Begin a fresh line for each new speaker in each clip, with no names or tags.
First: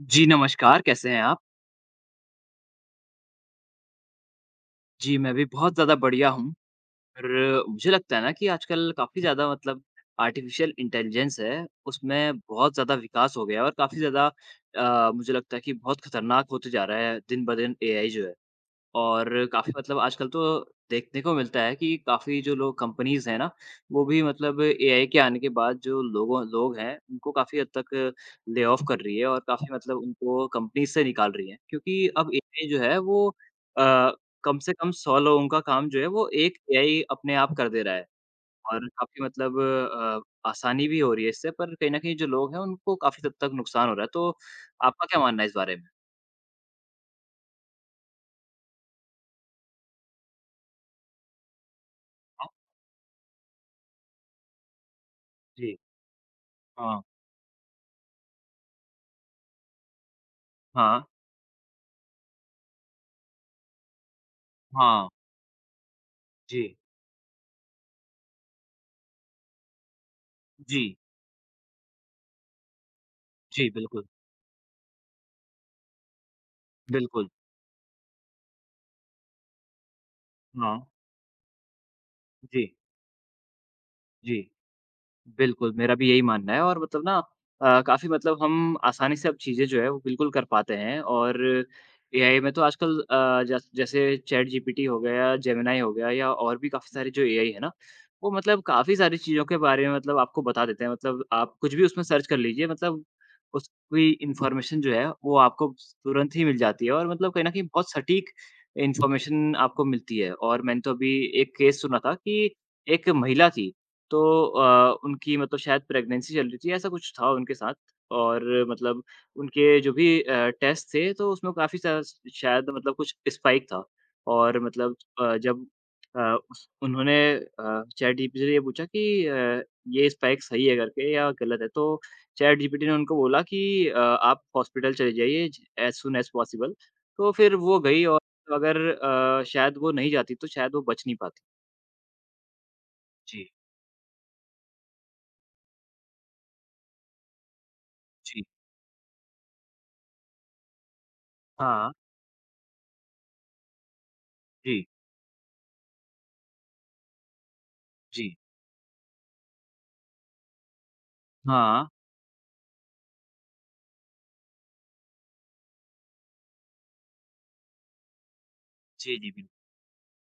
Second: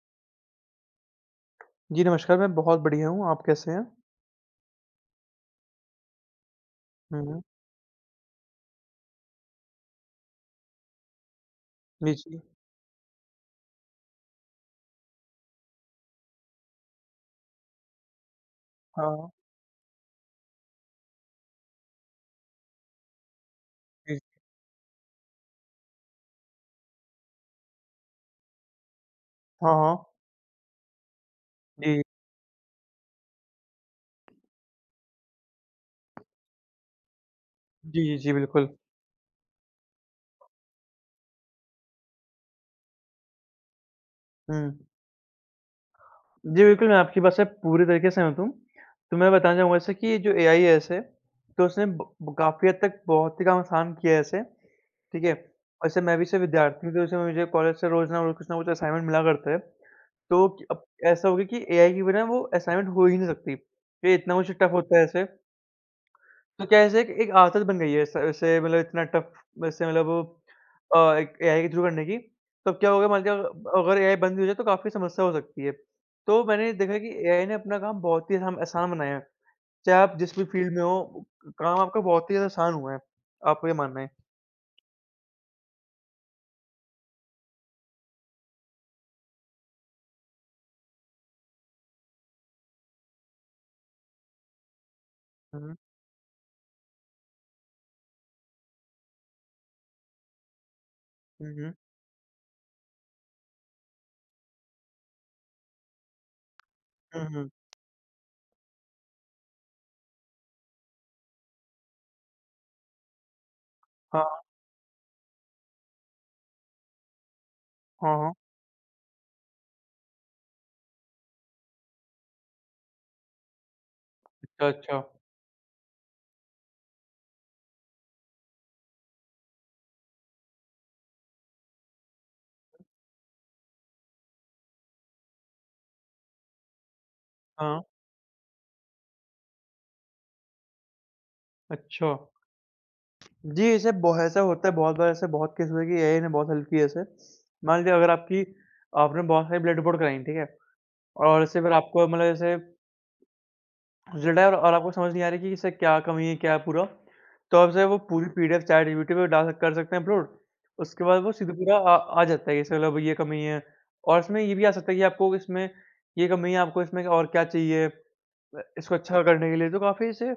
जी, नमस्कार, कैसे हैं आप?
जी, नमस्कार, मैं बहुत बढ़िया हूँ, आप कैसे हैं?
जी, मैं भी बहुत ज़्यादा बढ़िया हूँ।
हुँ, हुँ।
और मुझे लगता है ना कि आजकल काफ़ी ज़्यादा मतलब आर्टिफ़िशियल इंटेलिजेंस है,
जी,
उसमें
जी।
बहुत ज़्यादा विकास हो गया है और काफ़ी ज़्यादा मुझे लगता है कि बहुत खतरनाक होते जा रहा है दिन-ब-दिन एआई जो है।
हाँ,
और काफ़ी मतलब आजकल तो देखने को मिलता है कि काफ़ी जो लोग कंपनीज़ हैं ना, वो
जी।
भी मतलब एआई के आने के बाद जो लोग हैं, उनको काफ़ी हद तक ले ऑफ कर रही है और काफ़ी
हाँ,
मतलब
हाँ।
उनको कंपनी से निकाल रही है।
जी,
क्योंकि अब एआई जो है वो अ, कम से कम 100 लोगों का काम जो है वो एक एआई अपने आप कर दे रहा
जी,
है।
जी, जी, बिल्कुल।
और काफ़ी मतलब आसानी भी हो रही है इससे पर कहीं न कहीं जो लोग हैं उनको काफ़ी हद तक नुकसान हो रहा है। तो
हुँ।
आपका क्या मानना है इस बारे में?
जी, बिल्कुल, मैं आपकी बात से पूरी तरीके से सहमत हूँ। तो मैं बताना चाहूँगा जैसे कि ये जो एआई है ऐसे, तो उसने ब
हाँ।
काफ़ी हद तक बहुत ही काम आसान किया है ऐसे, ठीक है?
जी।
वैसे मैं भी से विद्यार्थी हूँ, तो
हाँ।
जैसे मुझे कॉलेज से रोज़ ना रोज़ कुछ ना कुछ असाइनमेंट मिला करता है। तो क अब
हाँ,
ऐसा हो गया कि एआई के बिना वो असाइनमेंट हो ही नहीं सकती। ये इतना कुछ टफ़ होता है
हाँ।
ऐसे।
जी।
तो क्या ऐसे एक एक आदत बन गई है ऐसा ऐसे मतलब इतना टफ वैसे मतलब वो,
जी,
एक एआई के थ्रू करने की, तब क्या होगा मान लीजिए
जी,
अगर
बिल्कुल,
एआई बंद भी हो जाए तो काफ़ी समस्या हो सकती है। तो मैंने देखा कि
बिल्कुल।
एआई ने अपना काम बहुत ही हम आसान बनाया है, चाहे आप जिस भी फील्ड
हाँ,
में हो, काम आपका बहुत ही ज़्यादा
जी,
आसान हुआ है। आपका क्या मानना है?
जी। बिल्कुल, मेरा भी यही मानना है। और मतलब ना काफ़ी मतलब हम आसानी से अब चीज़ें जो है वो बिल्कुल कर पाते हैं। और एआई में तो आजकल जैसे चैट जीपीटी हो गया,
हुँ,
जेमिनी
हुँ।
हो गया या और भी काफ़ी सारे जो एआई है ना, वो मतलब काफ़ी सारी चीज़ों के बारे में मतलब आपको बता देते हैं। मतलब
हुँ,
आप कुछ
हुँ।
भी उसमें सर्च कर लीजिए, मतलब उसकी इन्फॉर्मेशन जो है वो आपको तुरंत ही मिल जाती है। और
हुँ,
मतलब कहीं
हुँ।
न कहीं बहुत सटीक इन्फॉर्मेशन आपको मिलती है। और मैंने तो अभी एक केस सुना था कि एक महिला थी। तो
हाँ,
उनकी मतलब शायद प्रेगनेंसी चल रही थी, ऐसा कुछ था उनके साथ।
हाँ, हाँ।
और मतलब उनके जो भी टेस्ट थे, तो उसमें काफ़ी सा शायद मतलब कुछ स्पाइक था। और
अच्छा,
मतलब
अच्छा।
अ, जब अ, उस उन्होंने चैटजीपीटी से ये पूछा कि ये स्पाइक सही है करके या गलत है, तो चैटजीपीटी ने उनको बोला कि आप हॉस्पिटल चले जाइए ज एज़ सून एज़ पॉसिबल। तो फिर वो
हाँ,
गई। और अगर शायद वो नहीं जाती, तो शायद वो बच नहीं पाती।
अच्छा।
जी।
जी, ऐसे बहु ऐसा होता है बहुत बार ऐसे बहुत केस हुए कि एआई ने बहुत हेल्प की है ऐसे। मान लीजिए अगर आपकी
जी।
आपने बहुत सारी ब्लड रिपोर्ट कराई, ठीक है? और इससे फिर
हाँ,
आपको मतलब जैसे रिजल्ट आया और
जी,
आपको समझ नहीं आ रही कि इससे क्या कमी है, क्या है पूरा, तो आप जो वो पूरी
जी।
पीडीएफ चैटजीपीटी पे डाल सक कर सकते हैं अपलोड, उसके बाद वो सीधे पूरा
हाँ।
आ आ जाता है, जैसे मतलब ये कमी है और इसमें ये भी आ सकता है कि आपको इसमें ये कमी है, आपको इसमें और क्या चाहिए इसको
जी,
अच्छा
जी,
करने के लिए, तो काफ़ी इसे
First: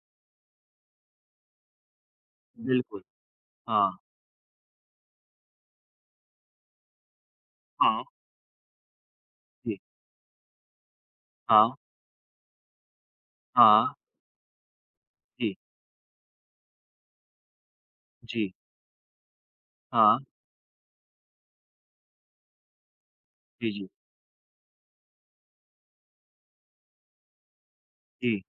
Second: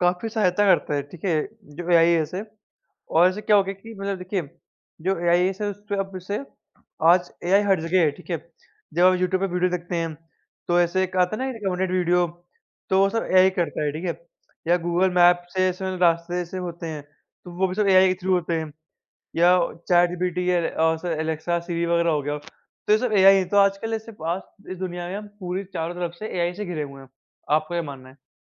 काफ़ी सहायता करता है, ठीक है? जो एआई है ऐसे
बिल्कुल।
और ऐसे क्या हो गया
हाँ,
कि मतलब देखिए, जो एआई से उसपे अब से आज एआई हर जगह
हाँ,
है, ठीक है? जब आप यूट्यूब पे वीडियो
जी,
देखते हैं, तो ऐसे एक आता है ना
हाँ,
रिकमेंडेड वीडियो, तो वो सब एआई करता
हाँ,
है, ठीक है? या गूगल मैप
जी,
से ऐसे मतलब रास्ते ऐसे होते हैं, तो वो भी सब एआई के थ्रू होते
जी,
हैं। या चैट
हाँ,
जीपीटी या और से एलेक्सा, सिरी वगैरह हो गया, तो ये सब एआई है। तो
जी, जी,
आजकल ऐसे आज इस दुनिया में हम पूरी चारों तरफ से एआई से घिरे हुए हैं। आपका क्या मानना है?
जी।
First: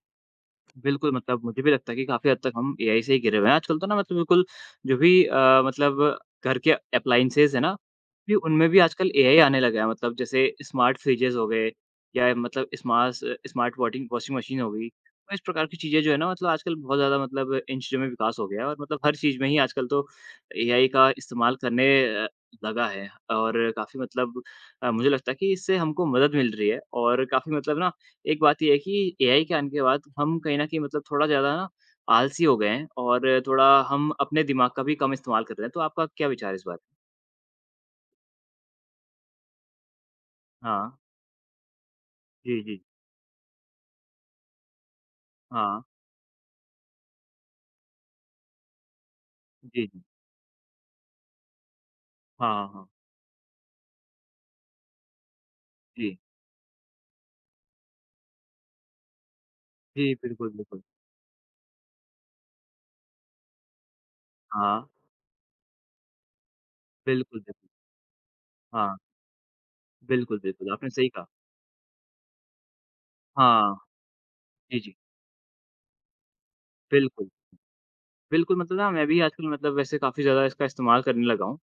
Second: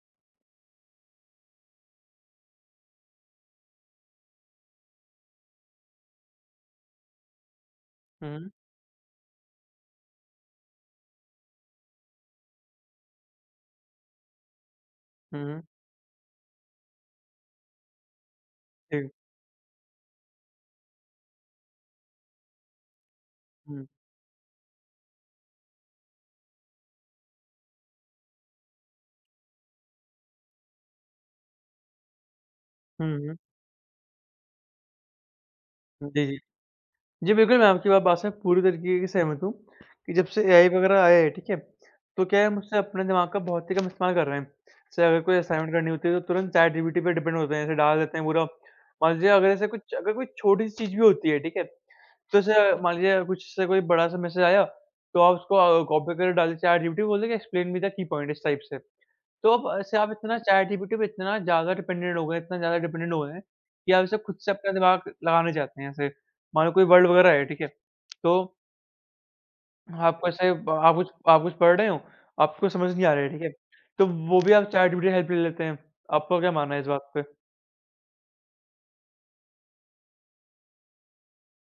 बिल्कुल, मतलब मुझे भी लगता है कि काफ़ी हद तक हम एआई से ही घिरे हुए हैं। आजकल तो ना मतलब बिल्कुल जो भी मतलब घर के एप्लायंसेज़ है ना,
हुँ,
भी
हुँ।
उनमें भी आजकल एआई आने लगा है। मतलब जैसे स्मार्ट फ्रिजेज़ हो गए या मतलब स्मार्स स्मार्ट वॉटिंग वॉशिंग मशीन हो गई। तो इस
हुँ, हुँ।
प्रकार की चीज़ें जो है ना मतलब आजकल बहुत ज़्यादा मतलब इन चीज़ों में विकास हो गया है। और मतलब
जी।
हर चीज़ में ही आजकल तो एआई का इस्तेमाल करने अ, लगा है। और
हुँ,
काफ़ी मतलब मुझे लगता है कि इससे हमको मदद मिल रही है। और काफ़ी मतलब ना एक बात ये है कि एआई के आने के बाद हम कहीं न कहीं मतलब थोड़ा ज़्यादा ना आलसी हो गए हैं
हुँ, हुँ।
और थोड़ा हम अपने दिमाग का भी कम इस्तेमाल कर रहे हैं, तो आपका
जी,
क्या
जी।
विचार है इस बारे में?
जी, बिल्कुल, मैं आपकी बात बात से पूरी तरीके से सहमत हूँ, कि जब से एआई
हाँ।
वगैरह आया है, ठीक है? तो क्या है, हम
जी,
उससे
जी।
अपने दिमाग का बहुत ही कम इस्तेमाल कर रहे हैं। जैसे अगर कोई असाइनमेंट
हाँ।
करनी होती है, तो तुरंत चैटजीपीटी पे डिपेंड होते हैं, ऐसे डाल देते हैं पूरा। मान लीजिए अगर ऐसे
जी,
कुछ
जी।
अगर कोई छोटी-सी चीज़ भी होती है, ठीक है? तो
हाँ, हाँ,
ऐसे
हाँ।
मान लीजिए कुछ से कोई बड़ा-सा मैसेज आया, तो आप उसको कॉपी
जी।
करके डाल दीजिए चैटजीपीटी को बोल दीजिए explain me the key point इस टाइप से। तो अब ऐसे आप
जी,
इतना
बिल्कुल, बिल्कुल।
चैटजीपीटी पे इतना ज़्यादा डिपेंडेंट हो गए हैं कि आप इसे खुद से अपना
हाँ।
दिमाग लगाना चाहते हैं। ऐसे मान लो कोई वर्ड वगैरह
बिल्कुल,
है, ठीक है?
बिल्कुल।
तो
हाँ।
आपको
बिल्कुल,
ऐसे ब
बिल्कुल, आपने सही कहा।
आप कुछ पढ़ रहे हो, आपको समझ नहीं आ रहा है, ठीक है?
हाँ।
तो वो भी आप
जी, जी।
चैटजीपीटी की हेल्प ले लेते हैं। आपका क्या मानना है इस बात पे?
बिल्कुल। बिल्कुल, मतलब ना मैं भी आजकल मतलब वैसे काफ़ी ज़्यादा इसका इस्तेमाल करने लगा हूँ।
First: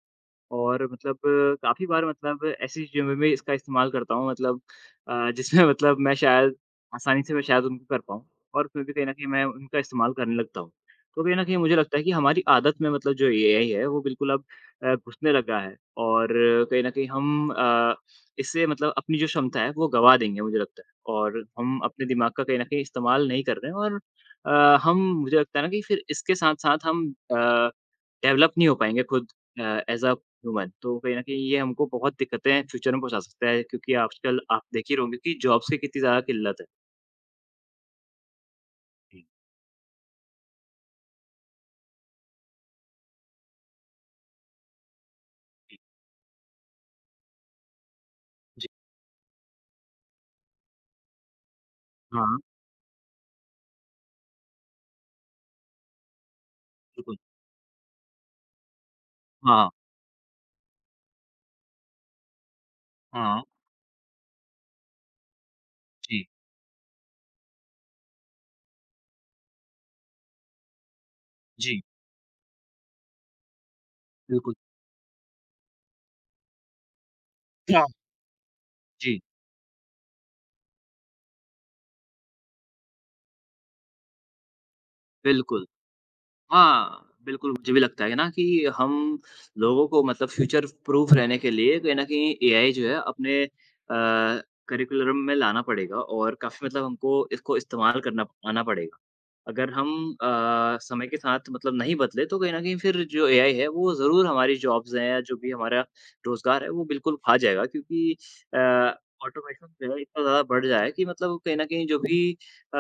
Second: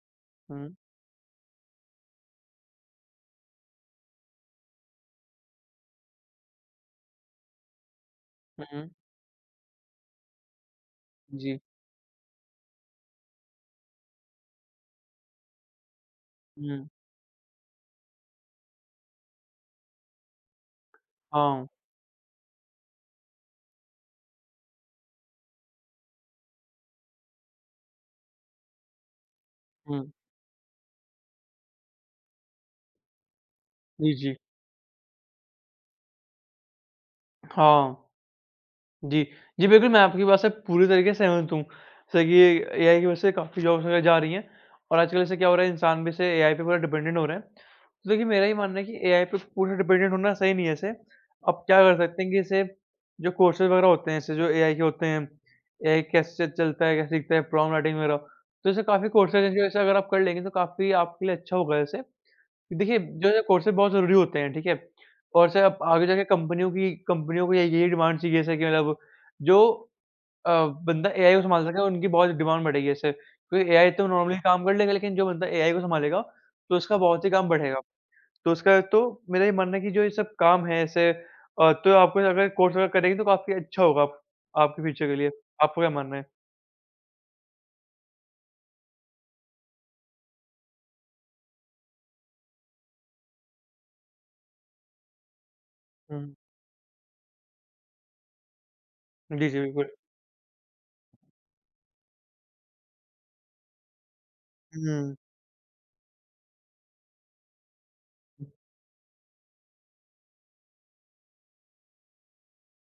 हुँ,
और मतलब काफ़ी बार मतलब ऐसी चीज़ों में भी इसका इस्तेमाल करता हूँ मतलब जिसमें मतलब मैं शायद आसानी से मैं शायद उनको कर पाऊँ।
हुँ,
और फिर
हुँ।
भी कहीं न कहीं मैं उनका इस्तेमाल करने लगता हूँ। तो कहीं न कहीं
जी।
मुझे लगता है कि हमारी आदत में मतलब जो एआई है वो बिल्कुल अब घुसने लगा है। और कहीं
हुँ,
न कहीं हम इससे मतलब अपनी जो क्षमता है वो गँवा देंगे मुझे लगता है। और
हाँ।
हम अपने दिमाग का कहीं न कहीं इस्तेमाल नहीं कर रहे हैं। और हम मुझे लगता है ना कि फिर इसके साथ-साथ हम अ डेवलप नहीं हो पाएँगे खुद अ,
हुँ।
As a human. तो कहीं न कहीं ये हमको बहुत दिक्कतें फ्यूचर में पहुँचा सकता है क्योंकि
जी, जी।
आजकल आप देख ही रहे होंगे कि जॉब्स की कितनी ज़्यादा किल्लत है।
हाँ। जी।
जी,
जी, बिल्कुल, मैं आपकी बात से पूरी तरीके से सहमत हूँ। जैसे कि एआई की वजह से काफ़ी जॉब्स वगैरह जा रही हैं और आजकल ऐसे क्या हो रहा है,
जी,
इंसान भी ऐसे एआई पे पूरा डिपेंडेंट हो रहे हैं। तो देखिए, मेरा ये
जी।
मानना है कि एआई पे पूरा डिपेंडेंट होना सही नहीं है ऐसे। आप क्या कर सकते हैं कि
हाँ,
जैसे जो कोर्सेज़ वगैरह होते हैं, ऐसे जो एआई के होते हैं, एआई कैसे चलता है, कैसे
बिल्कुल।
सीखता है, प्रॉम्प्ट राइटिंग वगैरह, तो ऐसे काफ़ी कोर्सेज़ हैं, जो
हाँ,
ऐसे अगर आप कर लेंगे, तो काफ़ी आपके लिए अच्छा होगा ऐसे। देखिए, जो है
हाँ।
कोर्सेज़ बहुत ज़रूरी होते हैं, ठीक है? और से अब आगे जाके
जी,
कंपनियों को यही यही डिमांड चाहिए जैसे कि मतलब जो अ, बंदा एआई को संभाल सके
जी,
उनकी बहुत डिमांड बढ़ेगी ऐसे। क्योंकि एआई तो नॉर्मली
बिल्कुल।
काम कर लेगा लेकिन जो बंदा एआई को संभालेगा, तो उसका बहुत ही काम बढ़ेगा।
हाँ
तो उसका तो
जी,
मेरा ये मानना है कि जो ये सब काम है ऐसे तो आपको अगर कोर्स वगैरह करेंगे तो काफ़ी अच्छा होगा आप आपके फ्यूचर के लिए।
बिल्कुल।
आपका क्या मानना है?
हाँ, बिल्कुल मुझे भी लगता है ना कि हम लोगों को मतलब फ्यूचर प्रूफ रहने के लिए कहीं न कहीं एआई जो है अपने करिकुलम में लाना पड़ेगा।
हुँ।
और काफ़ी मतलब हमको इसको इस्तेमाल करना आना पड़ेगा।
जी, जी,
अगर हम
बिल्कुल।
समय के साथ मतलब नहीं बदले तो कहीं न कहीं फिर जो एआई है वो ज़रूर हमारी जॉब्स हैं
हुँ।
या जो भी हमारा रोज़गार है वो बिल्कुल खा जाएगा क्योंकि अ, ऑटोमेशन जो है इतना ज़्यादा बढ़ जाए कि मतलब कहीं न कहीं जो भी अ,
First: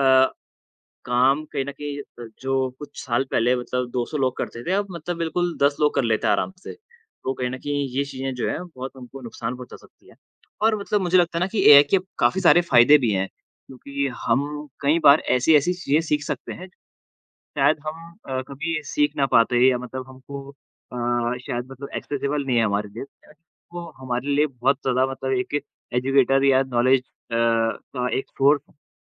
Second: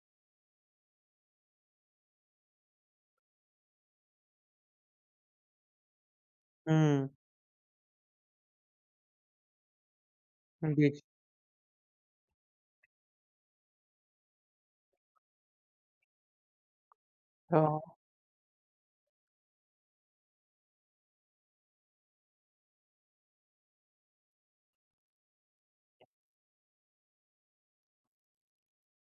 काम कहीं न कहीं जो कुछ साल पहले मतलब 200 लोग करते थे, अब मतलब बिल्कुल 10 लोग कर लेते हैं आराम से।
हुँ।
तो कहीं न कहीं ये चीज़ें जो हैं बहुत हमको नुकसान पहुँचा सकती हैं। और
जी,
मतलब
जी।
मुझे लगता है ना कि एआई के काफ़ी सारे फ़ायदे भी हैं, क्योंकि हम कई बार ऐसी-ऐसी चीज़ें सीख सकते हैं, शायद
हाँ।
हम कभी सीख ना पाते या मतलब हमको शायद मतलब एक्सेसिबल नहीं है हमारे लिए। वो हमारे लिए बहुत ज़्यादा मतलब एक एजुकेटर या नॉलेज का एक सोर्स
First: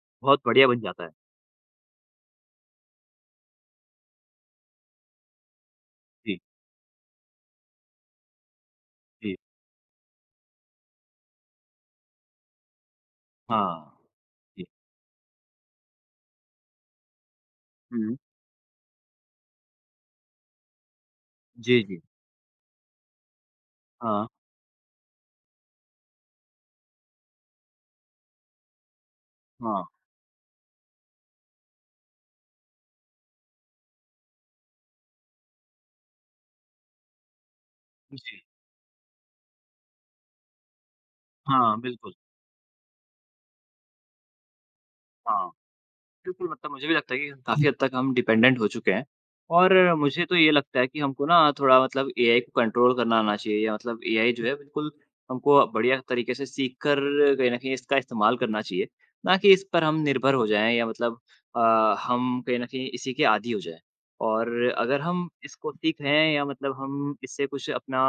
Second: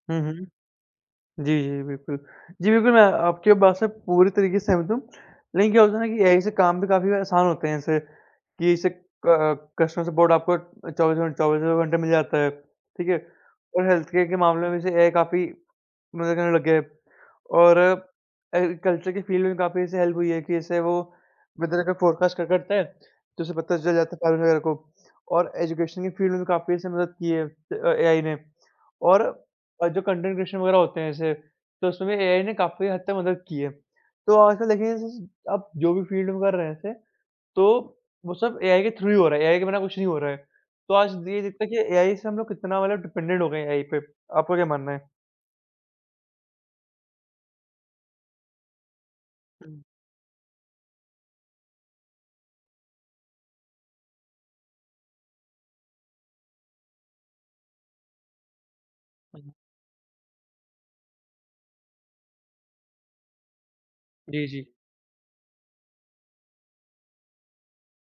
हुँ,
बहुत
हुँ।
बढ़िया बन जाता है।
जी, जी, बिल्कुल। जी, बिल्कुल, मैं आपकी बात से पूरी तरीके से सहमत हूँ। लेकिन क्या होता है ना कि
जी,
एआई से काम भी काफ़ी आसान होते हैं जैसे कि इससे
जी।
क कस्टमर सपोर्ट आपको चौबीसों चौबीसों घंटे मिल जाता है, ठीक है? और
हाँ,
हेल्थ केयर के
जी।
मामले में जैसे एआई काफ़ी मदद करने लग गए हैं। और
हुँ।
एग्रीकल्चर की फील्ड में काफ़ी ऐसे हेल्प हुई है कि इससे वो
जी,
वेदर का
जी।
फोरकास्ट कर करते हैं, तो उसे पता चल जाता है
हाँ,
फार्मर वगैरह को। और एजुकेशन की फील्ड में काफ़ी ऐसे मदद की है एआई ने। और
हाँ।
जो कंटेंट क्रिएशन वगैरह होते हैं ऐसे, तो उसमें भी एआई ने काफ़ी हद तक मदद की है। तो आजकल देखिए स आप जो भी फील्ड में कर रहे हैं ऐसे, तो वो
जी।
सब एआई के थ्रू ही हो रहा है, एआई के बिना कुछ नहीं हो रहा है। तो आज ये दिखता है कि
हाँ, बिल्कुल।
एआई से हम लोग कितना मतलब डिपेंडेंट हो गए हैं एआई पे। आपका क्या मानना
हाँ, बिल्कुल, मतलब मुझे भी लगता है कि काफ़ी हद तक हम डिपेंडेंट हो चुके हैं। और मुझे तो ये लगता है कि हमको ना थोड़ा मतलब एआई को कंट्रोल करना आना चाहिए या मतलब एआई जो है बिल्कुल हमको बढ़िया तरीके से सीख कर कहीं न कहीं इसका इस्तेमाल करना चाहिए। ना
है?
कि इस पर हम निर्भर हो जाएँ या मतलब अ, हम कहीं न कहीं इसी के आदी हो जाएँ।
जी,
और
जी।
अगर हम इसको सीख रहे हैं या मतलब हम इससे कुछ अपना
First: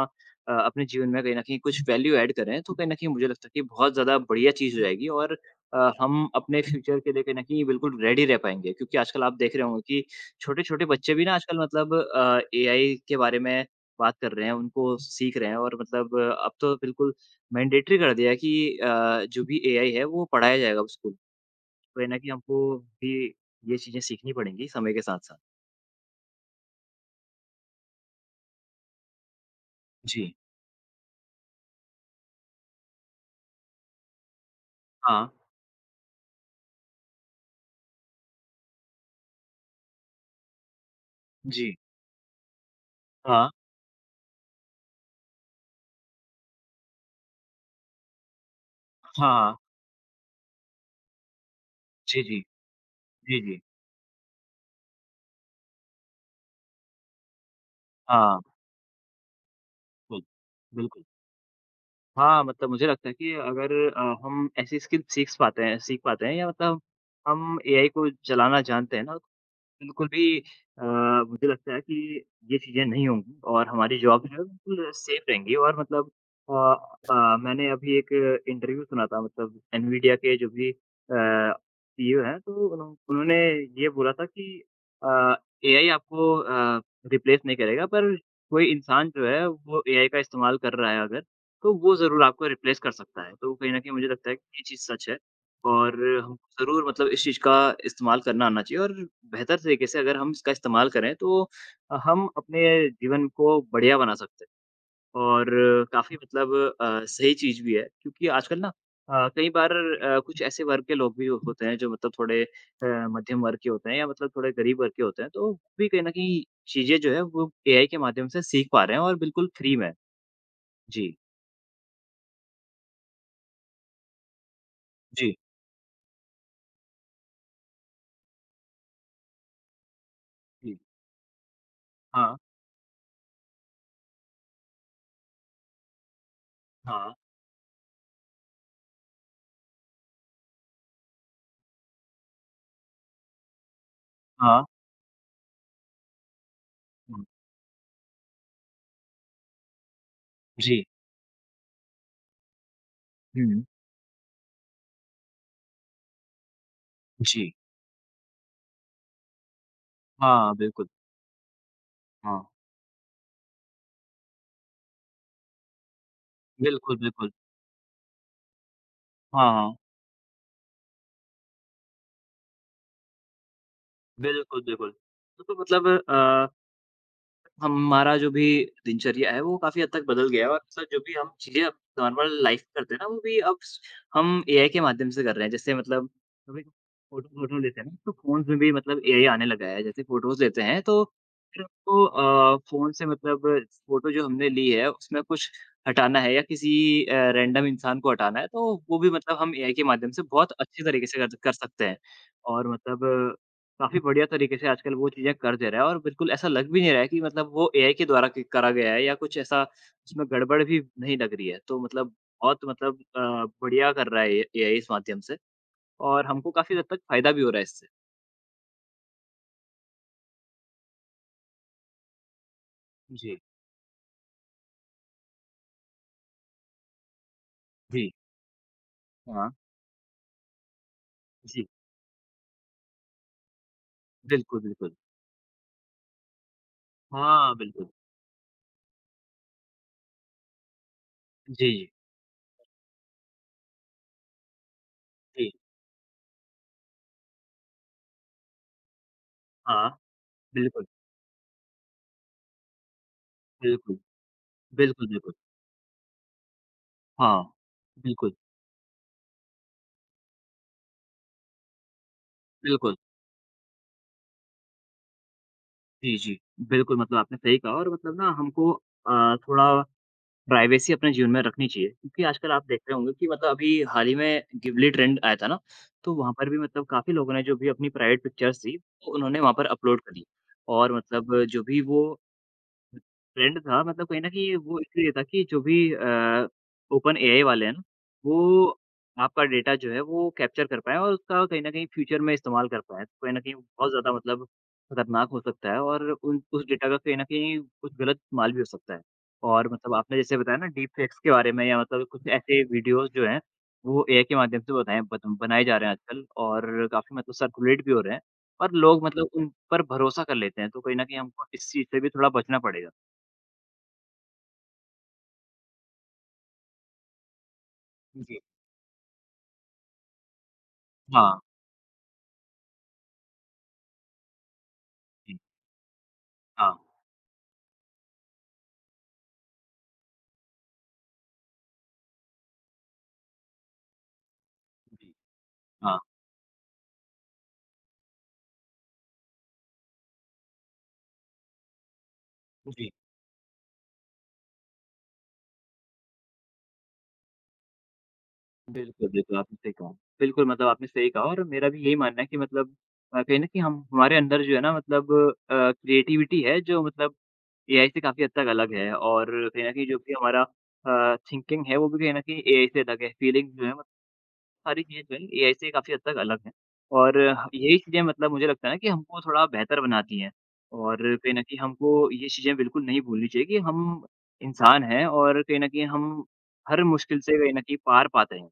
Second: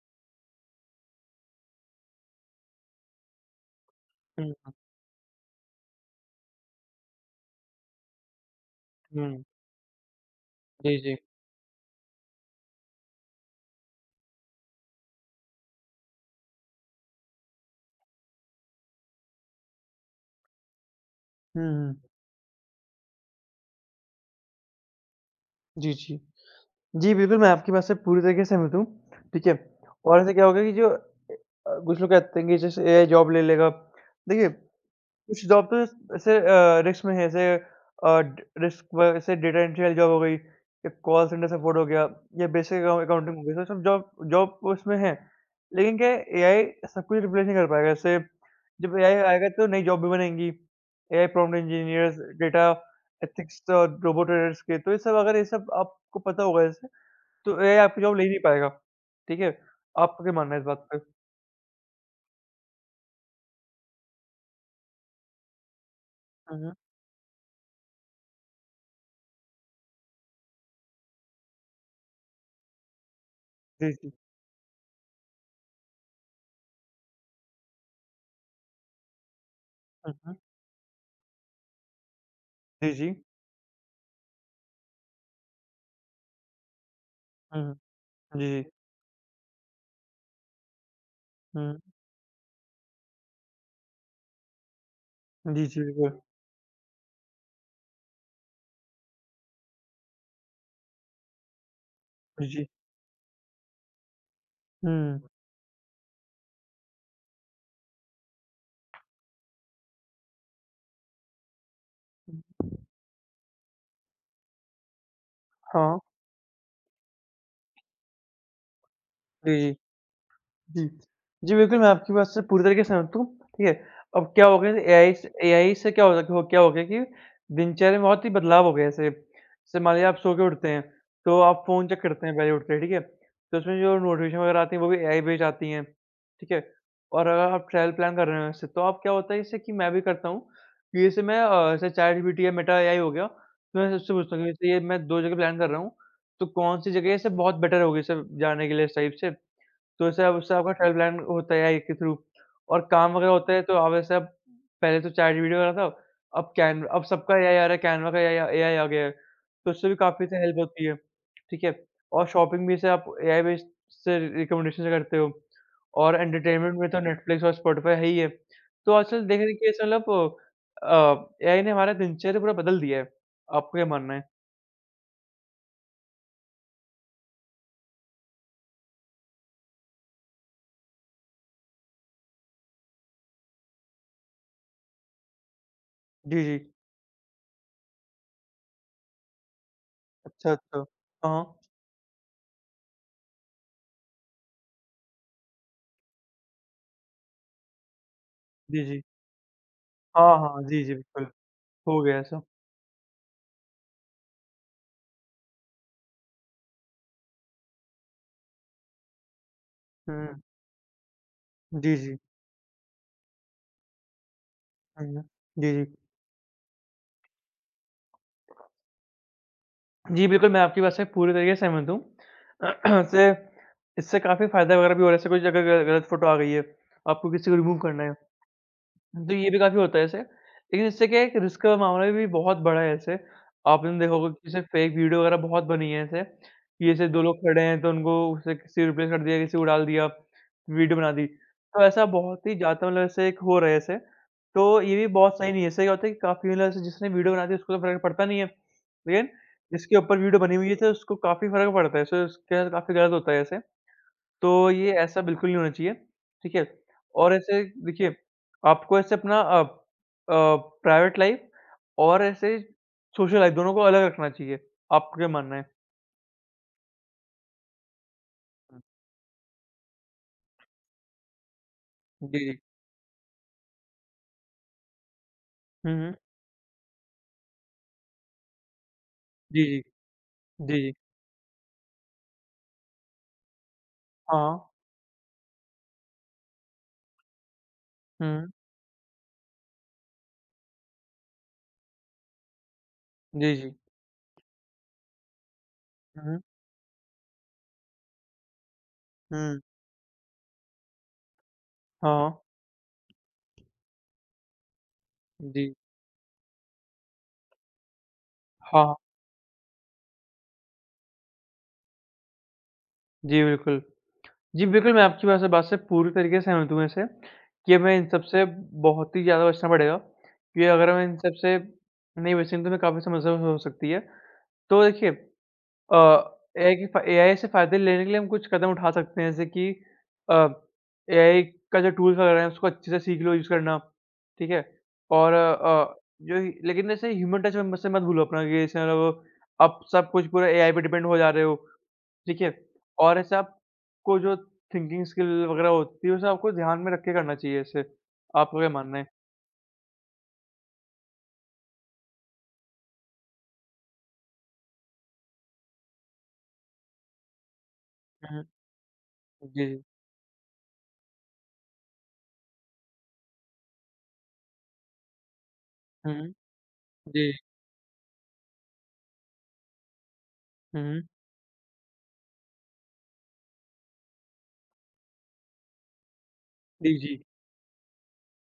अपने जीवन में कहीं न कहीं कुछ वैल्यू ऐड करें, तो कहीं न कहीं मुझे लगता है कि बहुत ज़्यादा बढ़िया
हुँ,
चीज़ हो जाएगी। और हम अपने फ्यूचर के लिए कहीं न कहीं बिल्कुल रेडी रह पाएँगे। क्योंकि आजकल आप
हुँ।
देख रहे होंगे कि छोटे-छोटे
जी,
बच्चे
जी।
भी ना आजकल मतलब एआई के बारे में बात कर रहे हैं, उनको सीख रहे हैं। और मतलब अब तो बिल्कुल मैंडेटरी कर दिया है कि जो भी एआई है वो पढ़ाया जाएगा स्कूल।
हुँ, हुँ।
कहीं न कहीं हमको भी ये चीज़ें सीखनी पड़ेंगी समय के साथ-साथ।
जी, जी। जी, बिल्कुल, मैं आपकी बात से पूरी तरीके से सहमत हूँ, ठीक है? और
जी।
ऐसे क्या होगा कि जो कुछ लोग कहते हैं कि जैसे एआई जॉब ले लेगा, देखिए
हाँ।
कुछ जॉब तो ऐसे रिस्क में है ऐसे ड रिस्क व ऐसे डेटा एंट्री वाली जॉब हो गई, या कॉल सेंटर
जी।
सपोर्ट हो गया या बेसिक अकाउंटिंग हो
हाँ।
गई, तो सब जॉब जॉब तो उसमें है। लेकिन क्या है एआई सब कुछ रिप्लेस नहीं कर पाएगा ऐसे जब एआई
हाँ,
आएगा
हाँ।
तो नई जॉब भी बनेंगी। एआई प्रॉम्प्ट इंजीनियर्स,
जी, जी।
डेटा
जी, जी।
एथिक्स और रोबोट ट्रेडर्स के तो ये सब अगर ये सब आपको पता होगा ऐसे तो एआई आपकी जॉब ले ही नहीं
हाँ,
पाएगा। ठीक है?
बिल
आपका क्या मानना है इस बात पे?
बिल्कुल। हाँ, मतलब मुझे लगता है कि अगर हम ऐसी स्किल सीख पाते हैं या
हुँ, हुँ।
मतलब हम एआई को चलाना जानते हैं ना बिल्कुल भी अ, मुझे लगता है कि ये चीज़ें नहीं होंगी और
जी,
हमारी
जी।
जॉब जो है बिल्कुल सेफ रहेंगी। और मतलब अ मैंने अभी एक इंटरव्यू सुना था मतलब
हुँ,
एनवीडिया के
हुँ।
जो भी सीईओ हैं तो
जी, जी।
उन्होंने ये बोला था कि अ, एआई आपको रिप्लेस नहीं
हुँ, हुँ।
करेगा पर
जी,
कोई
जी।
इंसान जो है वो एआई का इस्तेमाल कर रहा है अगर तो
हुँ।
वो ज़रूर आपको रिप्लेस कर सकता है। तो कहीं न कहीं मुझे लगता है कि ये चीज़ सच है।
जी, जी,
और
बिल्कुल।
हमको ज़रूर मतलब इस चीज़ का इस्तेमाल करना आना चाहिए। और बेहतर तरीके से अगर हम इसका इस्तेमाल करें तो हम
जी, जी।
अपने जीवन को बढ़िया बना सकते हैं।
हुँ,
और काफ़ी मतलब सही चीज़ भी है क्योंकि आजकल ना कई बार कुछ ऐसे वर्ग के लोग भी होते हैं जो मतलब थोड़े मध्यम वर्ग के होते हैं या मतलब थोड़े गरीब वर्ग के होते हैं तो भी
हाँ।
कहीं न कहीं चीज़ें जो है वो एआई के माध्यम से सीख पा रहे हैं और बिल्कुल
जी, जी।
फ्री में।
जी।
जी।
जी, बिल्कुल, मैं आपकी बात से पूरी तरीके से सहमत हूँ, ठीक है? अब क्या हो गया
जी,
एआई से क्या हो रखा हो क्या हो गया कि दिनचर्या में बहुत ही बदलाव हो गया है। जैसे जैसे मान लीजिए आप सो के उठते
जी।
हैं, तो आप फ़ोन चेक करते हैं
हाँ,
पहले उठ के, ठीक है? तो उसमें जो नोटिफ़िकेशन वगैरह आती हैं, वो भी एआई बेस्ड आती हैं, ठीक है?
हाँ,
और अगर आप ट्रैवल प्लान कर रहे हैं इससे, तो आप क्या होता है इससे कि मैं भी करता हूँ कि जैसे मैं जैसे चैटजीपीटी या मेटा एआई हो गया, तो मैं उससे पूछता हूँ कि
हाँ।
जैसे ये मैं 2 जगह प्लान कर रहा हूँ, तो कौन-सी जगह
हुँ।
से बहुत बेटर होगी सब जाने के लिए इस टाइप से? तो इससे अब उससे आपका
जी।
ट्रैवल प्लान होता है एआई के थ्रू और काम वगैरह होता है
हुँ,
तो अब वैसे अब पहले तो चैटजीपीटी वगैरह था, अब कैन अब सबका
जी।
एआई आ रहा है, कैनवा का एआई एआई आ गया है, तो उससे भी काफ़ी सी
हाँ,
हेल्प होती
बिल्कुल।
है, ठीक है? और
हाँ।
शॉपिंग भी से आप एआई बेस्ड से रिकमेंडेशन से करते हो और एंटरटेनमेंट में
बिल्कुल,
तो
बिल्कुल।
नेटफ्लिक्स और स्पॉटिफ़ाई है ही है। तो आजकल देख रहे
हाँ,
हैं कि
हाँ।
ऐसा मतलब एआई ने हमारा दिनचर्या पूरा बदल दिया है। आपका क्या मानना है?
बिल्कुल, बिल्कुल। तो मतलब हमारा जो भी दिनचर्या है वो काफ़ी हद तक बदल गया है। और सर जो भी हम चीज़ें अब नॉर्मल लाइफ़ में करते हैं ना वो भी अब स हम एआई के माध्यम से कर रहे हैं। जैसे मतलब
जी, जी।
कभी फ़ोटो वोटो लेते हैं ना तो फ़ोन्स में भी मतलब एआई आने लगा है। जैसे फ़ोटोज़
अच्छा,
लेते
अच्छा।
हैं तो
हाँ, हाँ।
फिर उसको फ़ोन से मतलब फ़ोटो जो हमने ली है उसमें कुछ हटाना है या किसी रैंडम इंसान को हटाना है तो
जी,
वो
जी।
भी मतलब हम एआई के माध्यम से
हाँ,
बहुत
हाँ। जी,
अच्छे
जी,
तरीके से
बिल्कुल।
कर कर सकते हैं।
हो गया ऐसा।
और मतलब काफ़ी बढ़िया तरीके से आजकल वो चीज़ें कर दे रहा है और बिल्कुल ऐसा लग भी नहीं रहा है कि मतलब वो एआई के द्वारा कि करा गया है या कुछ ऐसा उसमें
हुँ।
गड़बड़ भी नहीं लग रही है। तो
जी,
मतलब
जी।
बहुत मतलब बढ़िया कर रहा है ये एआई इस
हुँ,
माध्यम
हुँ।
से।
जी, जी।
और हमको काफ़ी हद तक फ़ायदा भी हो रहा है इससे।
जी, बिल्कुल मैं आपकी बात से पूरी तरीके से सहमत हूँ। से
जी,
इससे काफ़ी फ़ायदा वगैरह भी हो रहा है, जैसे कोई अगर ग गलत फ़ोटो आ गई है, आपको किसी को रिमूव करना
जी,
है, तो ये
हाँ,
भी काफ़ी होता है ऐसे। लेकिन इससे क्या है कि रिस्क
जी,
का मामला भी बहुत बड़ा है ऐसे। आपने देखा होगा कि जैसे
बिल्कुल,
फेक
बिल्कुल।
वीडियो वगैरह बहुत बनी है ऐसे, कि जैसे 2 लोग
हाँ,
खड़े हैं तो
बिल्कुल।
उनको उसे किसी रिप्लेस कर दिया, किसी को डाल दिया, वीडियो बना दी।
जी,
तो
जी,
ऐसा बहुत ही ज़्यादा मतलब ऐसे एक हो रहा है ऐसे। तो ये भी बहुत सही
जी
नहीं है, इससे क्या होता है कि काफ़ी मतलब ऐसे जिसने वीडियो बना दी उसको तो फ़र्क पड़ता नहीं है। लेकिन
हाँ,
जिसके ऊपर वीडियो बनी हुई है
बिल्कुल,
तो उसको काफ़ी फ़र्क पड़ता है, सो इसके साथ काफ़ी गलत होता है ऐसे।
बिल्कुल,
तो ये
बिल्कुल,
ऐसा
बिल्कुल।
बिल्कुल नहीं होना चाहिए, ठीक है? और
हाँ,
ऐसे देखिए,
बिल्कुल,
आपको ऐसे अपना प्राइवेट लाइफ़ और ऐसे
बिल्कुल।
सोशल लाइफ़ दोनों को अलग रखना चाहिए, आपको क्या मानना है?
जी, जी, बिल्कुल मतलब आपने सही कहा। और मतलब ना हमको
हुँ।
थोड़ा प्राइवेसी अपने जीवन में रखनी चाहिए, क्योंकि
जी,
आजकल
जी।
आप देख रहे होंगे कि मतलब अभी हाल ही में गिबली ट्रेंड आया था ना,
हुँ,
तो
हुँ।
वहाँ पर भी मतलब काफ़ी लोगों ने जो भी अपनी प्राइवेट पिक्चर्स थी, वो उन्होंने वहाँ
जी,
पर
जी।
अपलोड करी।
जी, जी।
और मतलब जो भी वो ट्रेंड था मतलब कहीं न
हाँ,
कहीं
हाँ।
वो इसलिए था कि जो भी ओपन एआई वाले हैं ना,
हुँ, हुँ।
वो आपका डेटा जो है वो कैप्चर कर पाएँ और उसका कहीं न कहीं फ्यूचर में इस्तेमाल कर पाएँ। तो कहीं न कहीं
जी, जी।
बहुत ज़्यादा मतलब खतरनाक हो सकता है और
हुँ, हुँ।
उन उस डेटा का कहीं न कहीं कुछ गलत इस्तेमाल भी हो सकता है।
हुँ।
और मतलब आपने जैसे बताया ना डीप फेक्स के बारे में या मतलब
हाँ,
कुछ
हाँ।
ऐसे वीडियोज़ जो हैं, वो एआई के माध्यम से बताएँ बत बनाए
जी।
जा रहे हैं आजकल। और काफ़ी मतलब सर्कुलेट भी हो रहे हैं और
हाँ, हाँ।
लोग मतलब उन पर भरोसा कर लेते हैं। तो कहीं न कहीं हमको इस चीज़ से भी थोड़ा बचना पड़ेगा।
जी, बिल्कुल। जी, बिल्कुल, मैं आपकी बात से पूरी तरीके से सहमत हूँ ऐसे, कि हमें इन सब
जी।
से बहुत ही ज़्यादा बचना पड़ेगा, कि अगर हम इन सब
हाँ,
से नहीं बचेंगे तो हमें काफ़ी समस्या हो सकती है। तो देखिए
जी,
अ,
हाँ,
एआई से फ़ायदे लेने के लिए हम कुछ कदम उठा सकते हैं जैसे कि अ, एआई का जो टूल्स वगैरह है उसको अच्छे से सीख लो यूज़ करना, ठीक है?
जी,
और
हाँ,
लेकिन ऐसे ह्यूमन टच में से मत भूलो अपना कि जैसे मतलब आप सब कुछ पूरा एआई पे डिपेंड हो जा रहे हो। ठीक है?
जी।
और ऐसे आपको जो थिंकिंग स्किल वगैरह होती है, उसे आपको ध्यान में रख के करना चाहिए ऐसे, आपका क्या मानना है?
बिल्कुल, बिल्कुल, आपने सही कहा। बिल्कुल, मतलब आपने सही कहा और मेरा भी यही मानना है कि मतलब कहीं न कहीं हम हमारे अंदर जो है ना मतलब क्रिएटिविटी है जो मतलब एआई से काफ़ी
हुँ,
हद तक
हुँ।
अलग है। और
जी,
कहीं न
जी।
कहीं जो भी हमारा थिंकिंग है वो भी कहीं न कहीं एआई से अलग है। फीलिंग जो है सारी चीज़ें जो हैं एआई से काफ़ी हद
हुँ,
तक
हुँ।
अलग हैं। और
जी,
यही चीज़ें मतलब मुझे लगता है ना कि हमको थोड़ा बेहतर बनाती हैं।
हुँ, हुँ।
और कहीं न कहीं हमको ये चीज़ें बिल्कुल नहीं भूलनी चाहिए कि हम इंसान हैं और कहीं न कहीं हम हर
जी,
मुश्किल
जी।
से कहीं न कहीं पार पाते हैं।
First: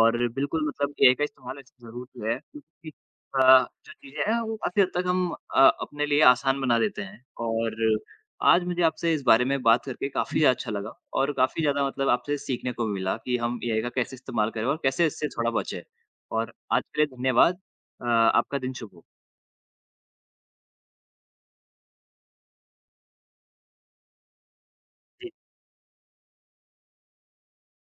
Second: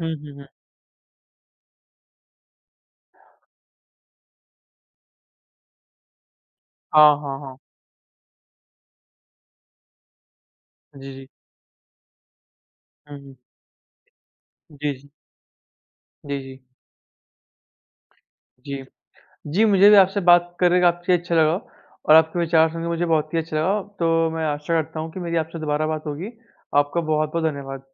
हुँ, हुँ, हुँ।
बिल्कुल मतलब एआई का इस्तेमाल ऐसे ज़रूर किया है क्योंकि जो चीज़ें हैं वो काफ़ी हद तक हम अपने लिए आसान बना देते
हाँ,
हैं।
हाँ, हाँ।
और आज मुझे आपसे इस बारे में बात करके काफ़ी अच्छा लगा।
जी, जी।
और काफ़ी ज़्यादा मतलब आपसे सीखने को मिला
हुँ, हुँ।
कि हम एआई का कैसे इस्तेमाल करें और
जी,
कैसे
जी।
इससे थोड़ा बचें।
जी,
और
जी।
आज के लिए धन्यवाद। आपका दिन
जी। जी।
शुभ हो।
जी, मुझे भी आपसे बात करके काफ़ी अच्छा लगा और आपके विचार सुन के मुझे बहुत ही अच्छा लगा। तो मैं आशा करता हूँ कि
जी।
मेरी आपसे दोबारा बात होगी। आपका बहुत-बहुत धन्यवाद।